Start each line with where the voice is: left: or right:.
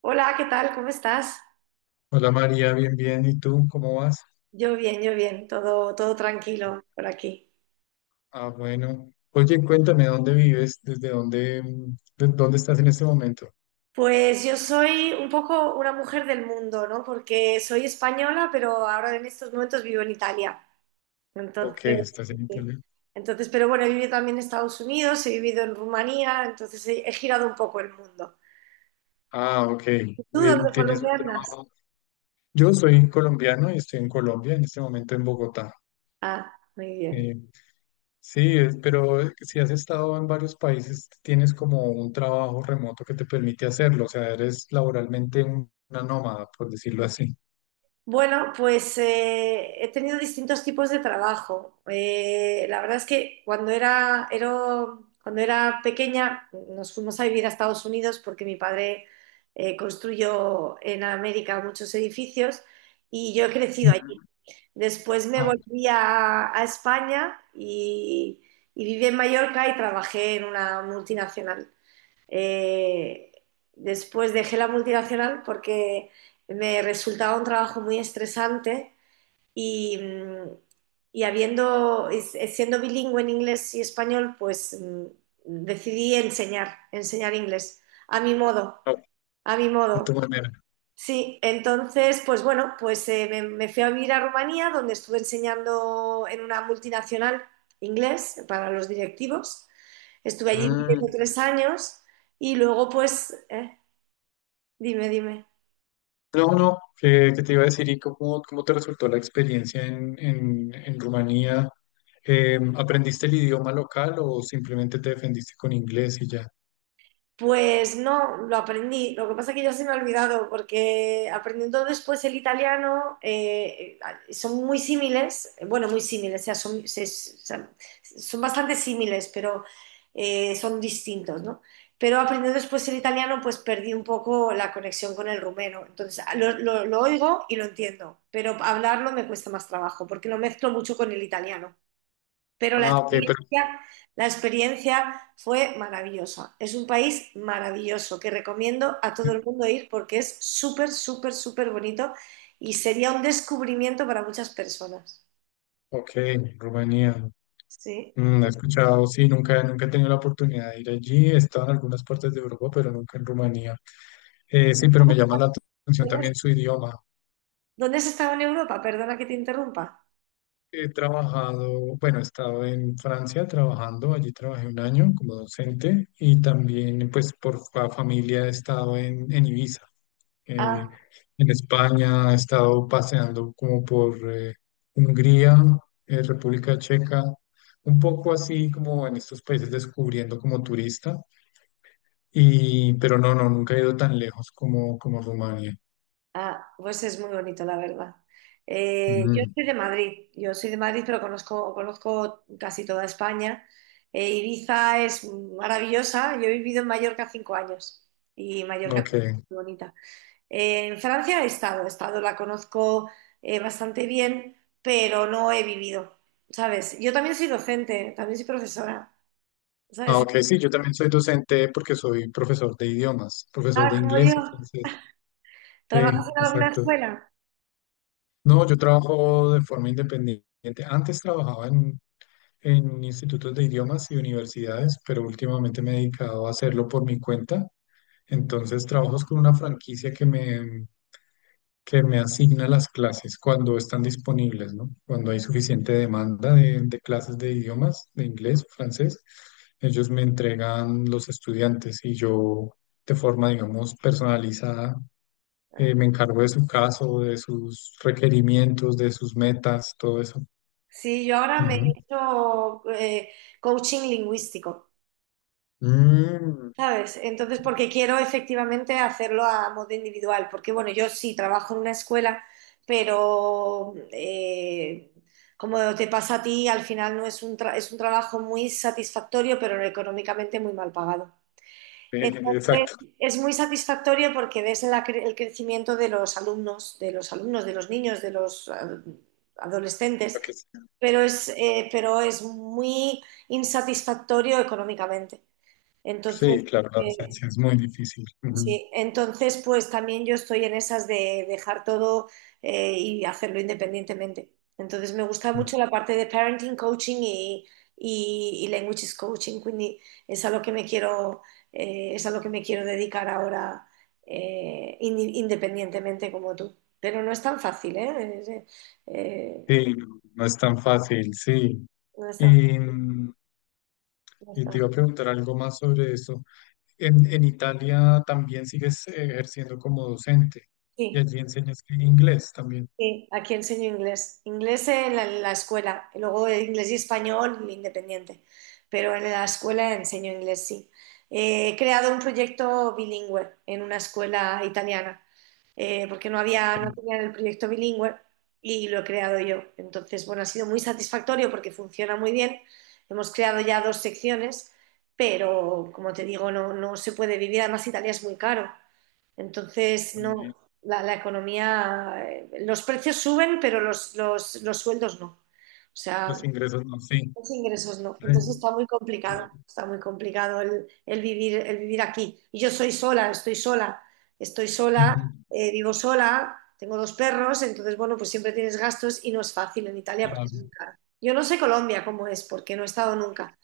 right: Hola, ¿qué tal? ¿Cómo estás?
left: Hola María, bien, bien. ¿Y tú cómo vas?
right: Yo bien, todo tranquilo por aquí.
left: Ah, bueno. Oye, cuéntame dónde vives, desde dónde, dónde estás en este momento.
right: Pues yo soy un poco una mujer del mundo, ¿no? Porque soy española, pero ahora en estos momentos vivo en Italia.
left: Ok,
right: Entonces,
left: estás en
right: sí.
left: Italia.
right: Entonces, pero bueno, he vivido también en Estados Unidos, he vivido en Rumanía, entonces he girado un poco el mundo.
left: Ah, ok.
right: ¿Tú
left: Bien,
right: dónde, por
left: tienes un
right: dónde andas?
left: trabajo. Yo soy colombiano y estoy en Colombia en este momento en Bogotá.
right: Ah, muy bien.
left: Eh, sí, pero si has estado en varios países, tienes como un trabajo remoto que te permite hacerlo. O sea, eres laboralmente una nómada, por decirlo así.
right: Bueno, pues he tenido distintos tipos de trabajo. La verdad es que cuando era pequeña nos fuimos a vivir a Estados Unidos porque mi padre construyó en América muchos edificios y yo he crecido allí.
left: Ujú.
right: Después me
left: Ah,
right: volví a España y viví en Mallorca y trabajé en una multinacional. Eh, Después dejé la multinacional porque me resultaba un trabajo muy estresante y, mm, y siendo bilingüe en inglés y español, pues decidí enseñar, enseñar inglés, a mi modo,
left: a
right: a mi
left: a tu
right: modo.
left: manera.
right: Sí, entonces, pues bueno, pues me fui a vivir a Rumanía, donde estuve enseñando en una multinacional inglés para los directivos. Estuve allí viviendo
left: Mm.
right: 3 años y luego, pues, dime, dime.
left: No, no, qué te iba a decir? ¿Y cómo te resultó la experiencia en Rumanía? ¿Aprendiste el idioma local o simplemente te defendiste con inglés y ya?
right: Pues no, lo aprendí. Lo que pasa es que ya se me ha olvidado, porque aprendiendo después el italiano son muy símiles, bueno, muy símiles, o sea, son bastante símiles, pero son distintos, ¿no? Pero aprendiendo después el italiano, pues perdí un poco la conexión con el rumeno. Entonces, lo oigo y lo entiendo, pero hablarlo me cuesta más trabajo, porque lo mezclo mucho con el italiano. Pero la
left: Ah, ok, pero...
right: experiencia, la experiencia fue maravillosa. Es un país maravilloso que recomiendo a todo el mundo ir porque es súper, súper, súper bonito y sería un descubrimiento para muchas personas.
left: Ok, Rumanía.
right: Sí.
left: Mm, he escuchado, sí, nunca he tenido la oportunidad de ir allí. He estado en algunas partes de Europa, pero nunca en Rumanía. Sí, pero me llama la atención
right: ¿Dónde has,
left: también su idioma.
right: dónde has estado en Europa? Perdona que te interrumpa.
left: He trabajado, bueno, he estado en Francia trabajando, allí trabajé un año como docente y también pues familia he estado en Ibiza, eh,
right: Ah.
left: en España, he estado paseando como por Hungría, República Checa, un poco así como en estos países descubriendo como turista, y, pero nunca he ido tan lejos como Rumania.
right: Ah, pues es muy bonito, la verdad. Yo
left: Mm,
right: soy de Madrid, yo soy de Madrid, pero conozco casi toda España. Ibiza es maravillosa, yo he vivido en Mallorca 5 años y Mallorca es
left: ok.
right: muy bonita. En Francia he estado, la conozco bastante bien, pero no he vivido, ¿sabes? Yo también soy docente, también soy profesora,
left: Ah,
right: ¿sabes?
left: ok, sí, yo también soy docente porque soy profesor de idiomas, profesor
right: Ah,
left: de
right: como yo,
left: inglés y francés. Sí,
right: ¿trabajas en alguna
left: exacto.
right: escuela?
left: No, yo trabajo de forma independiente. Antes trabajaba en institutos de idiomas y universidades, pero últimamente me he dedicado a hacerlo por mi cuenta. Entonces trabajo con una franquicia que me asigna las clases cuando están disponibles, ¿no? Cuando hay suficiente demanda de clases de idiomas, de inglés, francés, ellos me entregan los estudiantes y yo de forma, digamos, personalizada, me encargo de su caso, de sus requerimientos, de sus metas, todo eso.
right: Sí, yo ahora me he
left: Ujú.
right: hecho coaching lingüístico,
left: Mm,
right: ¿sabes? Entonces, porque quiero efectivamente hacerlo a modo individual, porque bueno, yo sí trabajo en una escuela, pero como te pasa a ti, al final no es un es un trabajo muy satisfactorio, pero económicamente muy mal pagado. Entonces,
left: exacto.
right: es muy satisfactorio porque ves la el crecimiento de los alumnos, de los niños, de los adolescentes,
left: lo que es-
right: pero es muy insatisfactorio económicamente. Entonces,
left: Sí, claro, la
right: eh,
left: docencia es muy difícil. Ujú.
right: sí, entonces, pues también yo estoy en esas de dejar todo, y hacerlo independientemente. Entonces, me gusta mucho la parte de parenting coaching y languages coaching. Quindi es a lo que me quiero, es a lo que me quiero dedicar ahora, independientemente como tú. Pero no es tan fácil, ¿eh? Eh,
left: Sí, no es tan fácil, sí.
right: no es tan,
left: Y,
right: no es
left: Y
right: tan
left: te iba
right: fácil.
left: a preguntar algo más sobre eso. En Italia también sigues ejerciendo como docente y
right: Sí.
left: allí enseñas que inglés también.
right: Sí, aquí enseño inglés. Inglés en la escuela, y luego inglés y español independiente, pero en la escuela enseño inglés, sí. He creado un proyecto bilingüe en una escuela italiana, porque
left: Ok,
right: no tenían el proyecto bilingüe y lo he creado yo. Entonces, bueno, ha sido muy satisfactorio porque funciona muy bien. Hemos creado ya dos secciones, pero como te digo, no, no se puede vivir. Además, Italia es muy caro. Entonces, no,
left: también.
right: la economía, los precios suben, pero los sueldos no. O sea,
left: Los ingresos no, sí.
right: los ingresos no.
left: Re-
right: Entonces
left: re-
right: está muy complicado el vivir aquí. Y yo soy sola, estoy sola,
left: ujú,
right: vivo sola, tengo dos perros, entonces, bueno, pues siempre tienes gastos y no es fácil en Italia porque es muy
left: claro.
right: caro. Yo no sé Colombia cómo es, porque no he estado nunca.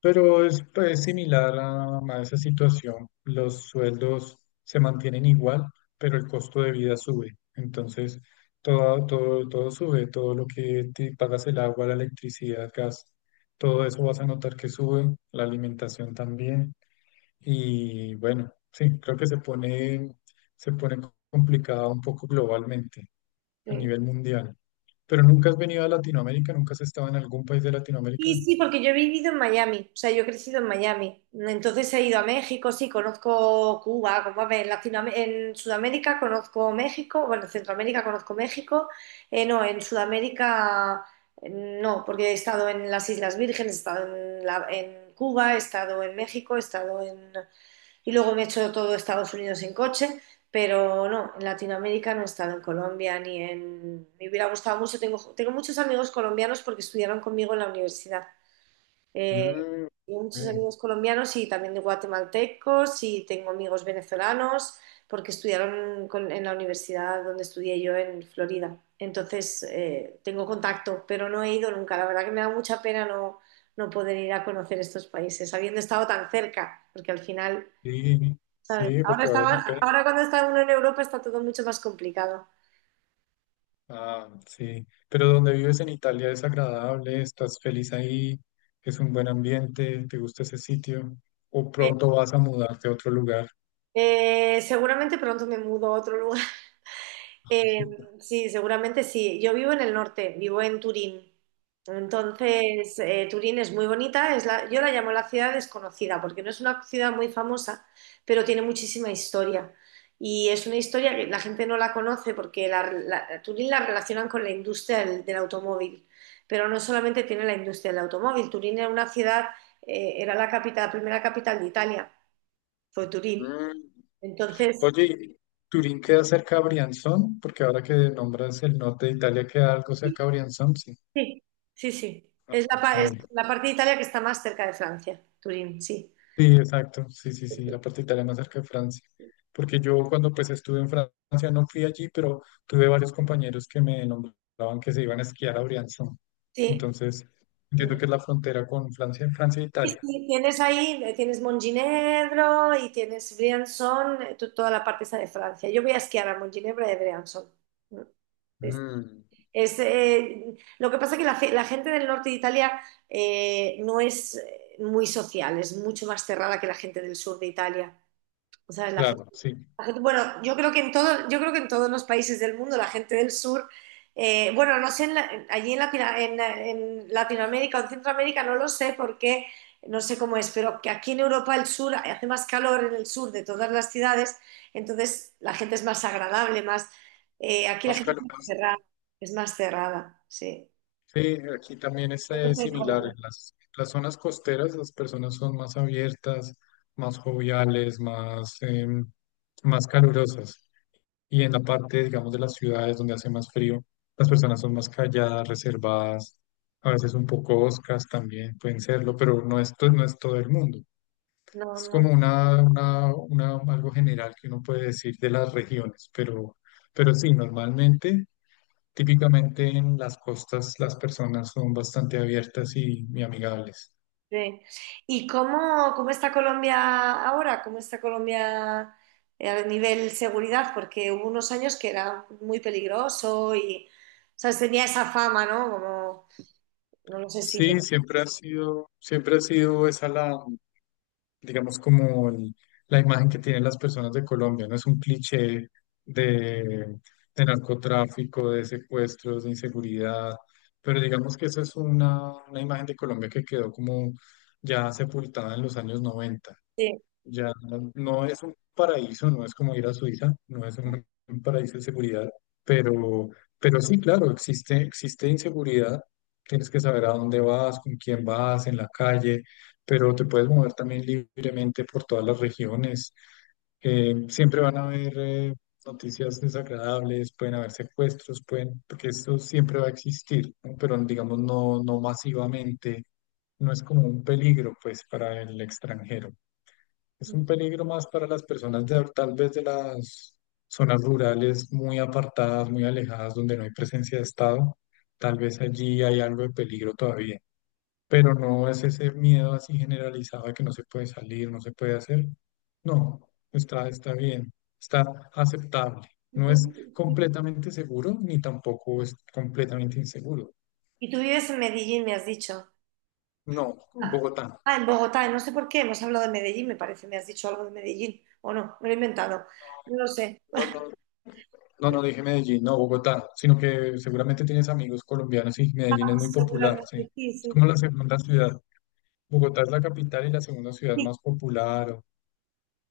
left: Pero es pues, similar a esa situación. Los sueldos se mantienen igual, pero el costo de vida sube. Entonces, todo sube, todo lo que te pagas el agua, la electricidad, gas, todo eso vas a notar que sube, la alimentación también. Y bueno, sí, creo que se pone complicada un poco globalmente, a
right: Sí.
left: nivel mundial. Pero nunca has venido a Latinoamérica, nunca has estado en algún país de Latinoamérica.
right: Sí, sí, porque yo he vivido en Miami, o sea, yo he crecido en Miami. Entonces he ido a México, sí, conozco Cuba, como a ver, en Sudamérica conozco México, bueno, en Centroamérica conozco México, no, en Sudamérica no, porque he estado en las Islas Vírgenes, he estado en Cuba, he estado en México, he estado en... y luego me he hecho todo Estados Unidos en coche, pero no, en Latinoamérica no he estado en Colombia ni en... Me hubiera gustado mucho, tengo muchos amigos colombianos porque estudiaron conmigo en la universidad. Eh,
left: Mm,
right: Tengo muchos
left: sí.
right: amigos colombianos y también de guatemaltecos y tengo amigos venezolanos porque estudiaron en la universidad donde estudié yo en Florida. Entonces, tengo contacto, pero no he ido nunca. La verdad que me da mucha pena no poder ir a conocer estos países, habiendo estado tan cerca, porque al final,
left: Sí,
right: ¿sabes?
left: sí, porque vale la
right: Ahora
left: pena.
right: cuando está uno en Europa está todo mucho más complicado.
left: Ah, sí. Pero donde vives en Italia es agradable, estás feliz ahí, es un buen ambiente, te gusta ese sitio, o
right: Eh,
left: pronto vas a mudarte a otro lugar.
right: Seguramente pronto me mudo a otro lugar. Eh, sí, seguramente sí. Yo vivo en el norte, vivo en Turín. Entonces, Turín es muy bonita, yo la llamo la ciudad desconocida, porque no es una ciudad muy famosa, pero tiene muchísima historia. Y es una historia que la gente no la conoce porque Turín la relacionan con la industria del automóvil, pero no solamente tiene la industria del automóvil. Turín era una ciudad, era la capital, la primera capital de Italia, fue Turín.
left: Mm.
right: Entonces,
left: Oye, ¿Turín queda cerca a Brianzón? Porque ahora que nombras el norte de Italia, queda algo cerca a Brianzón, sí.
right: sí, sí, sí. Es la, pa- es
left: Eh,
right: la parte de Italia que está más cerca de Francia, Turín, sí.
left: Sí, exacto, sí, sí, sí, la parte italiana cerca de Francia, porque yo cuando pues estuve en Francia no fui allí, pero tuve varios compañeros que me nombraban que se iban a esquiar a Briançon,
right: Sí.
left: entonces entiendo que es la frontera con Francia, Francia e
right: Sí,
left: Italia.
right: sí, tienes ahí, tienes Montginevro y tienes Briançon, toda la parte esa de Francia. Yo voy a esquiar a Montginevro y a Briançon. Mm. Es,
left: Mm,
right: lo que pasa es que la gente del norte de Italia no es muy social, es mucho más cerrada que la gente del sur de Italia. O sea, la...
left: claro, sí,
right: Bueno, yo creo que en todo, yo creo que en todos los países del mundo, la gente del sur, bueno, no sé, allí en Latinoamérica o en Centroamérica no lo sé porque no sé cómo es, pero que aquí en Europa el sur hace más calor en el sur de todas las ciudades, entonces la gente es más agradable, más aquí la
left: más
right: gente
left: caluroso.
right: es más cerrada, sí.
left: Sí, aquí también es
right: No sé en
left: similar. En
right: Colombia.
left: las zonas costeras las personas son más abiertas, más joviales, más calurosas. Y en la parte, digamos, de las ciudades donde hace más frío, las personas son más calladas, reservadas, a veces un poco oscas también pueden serlo, pero no es, no es todo el mundo.
right: No,
left: Es
right: no.
left: como algo general que uno puede decir de las regiones, pero sí, normalmente, típicamente en las costas las personas son bastante abiertas y amigables.
right: Sí. ¿Y cómo está Colombia ahora? ¿Cómo está Colombia a nivel seguridad? Porque hubo unos años que era muy peligroso y, ¿sabes? Tenía esa fama, ¿no? Como, no lo sé si...
left: Sí, siempre ha sido esa la digamos, la imagen que tienen las personas de Colombia, no es un cliché de, de narcotráfico, de secuestros, de inseguridad, pero digamos que esa es una imagen de Colombia que quedó como ya sepultada en los años 90
right: Sí.
left: ya no, no es un paraíso, no es como ir a Suiza, no es un paraíso de seguridad, pero, pero sí, claro, existe, existe inseguridad, tienes que saber a dónde vas, con quién vas, en la calle, pero te puedes mover también libremente por todas las regiones. Siempre van a haber noticias desagradables, pueden haber secuestros, pueden, porque esto siempre va a existir, ¿no? Pero digamos no, no masivamente, no es como un peligro pues para el extranjero. Es un peligro más para las personas de, tal vez de las zonas rurales muy apartadas, muy alejadas, donde no hay presencia de Estado. Tal vez allí hay algo de peligro todavía, pero no es ese miedo así generalizado de que no se puede salir, no se puede hacer. No, está, está bien, está aceptable.
right: ¿Y
left: No
right: tú,
left: es completamente seguro ni tampoco es completamente inseguro.
right: y tú vives en Medellín, me has dicho.
left: No,
right: Ah,
left: Bogotá.
right: ah, en Bogotá, no sé por qué, hemos hablado de Medellín, me parece, me has dicho algo de Medellín, o no, me lo he inventado, no lo sé.
left: No, no, no no dije Medellín, no Bogotá, sino que seguramente tienes amigos colombianos y Medellín es
right: Ah,
left: muy popular, sí.
right: seguramente, sí,
left: Es
right: sí,
left: como la segunda ciudad. Bogotá es la capital y la segunda ciudad
right: sí.
left: más popular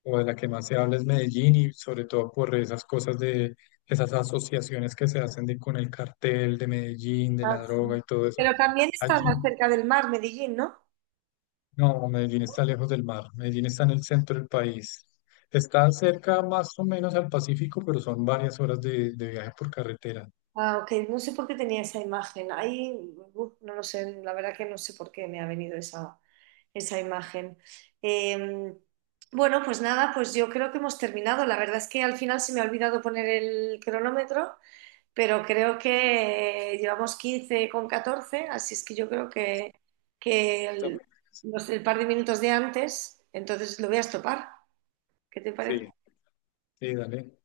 left: o de la que más se habla es Medellín y sobre todo por esas cosas de esas asociaciones que se hacen de, con el cartel de Medellín, de
right: Ah,
left: la
right: sí.
left: droga y todo eso.
right: Pero también estás
left: Allí,
right: más cerca del mar, Medellín, ¿no?
left: no, Medellín está lejos del mar. Medellín está en el centro del país. Está cerca más o menos al Pacífico, pero son varias horas de viaje por carretera.
right: Ah, ok, no sé por qué tenía esa imagen. Ahí, uf, no lo sé, la verdad que no sé por qué me ha venido esa imagen. Eh, bueno, pues nada, pues yo creo que hemos terminado. La verdad es que al final se me ha olvidado poner el cronómetro, pero creo que llevamos 15:14. Así es que yo creo que el,
left: También,
right: el par de minutos de antes, entonces lo voy a estopar. ¿Qué te parece?
left: sí. Sí, dale.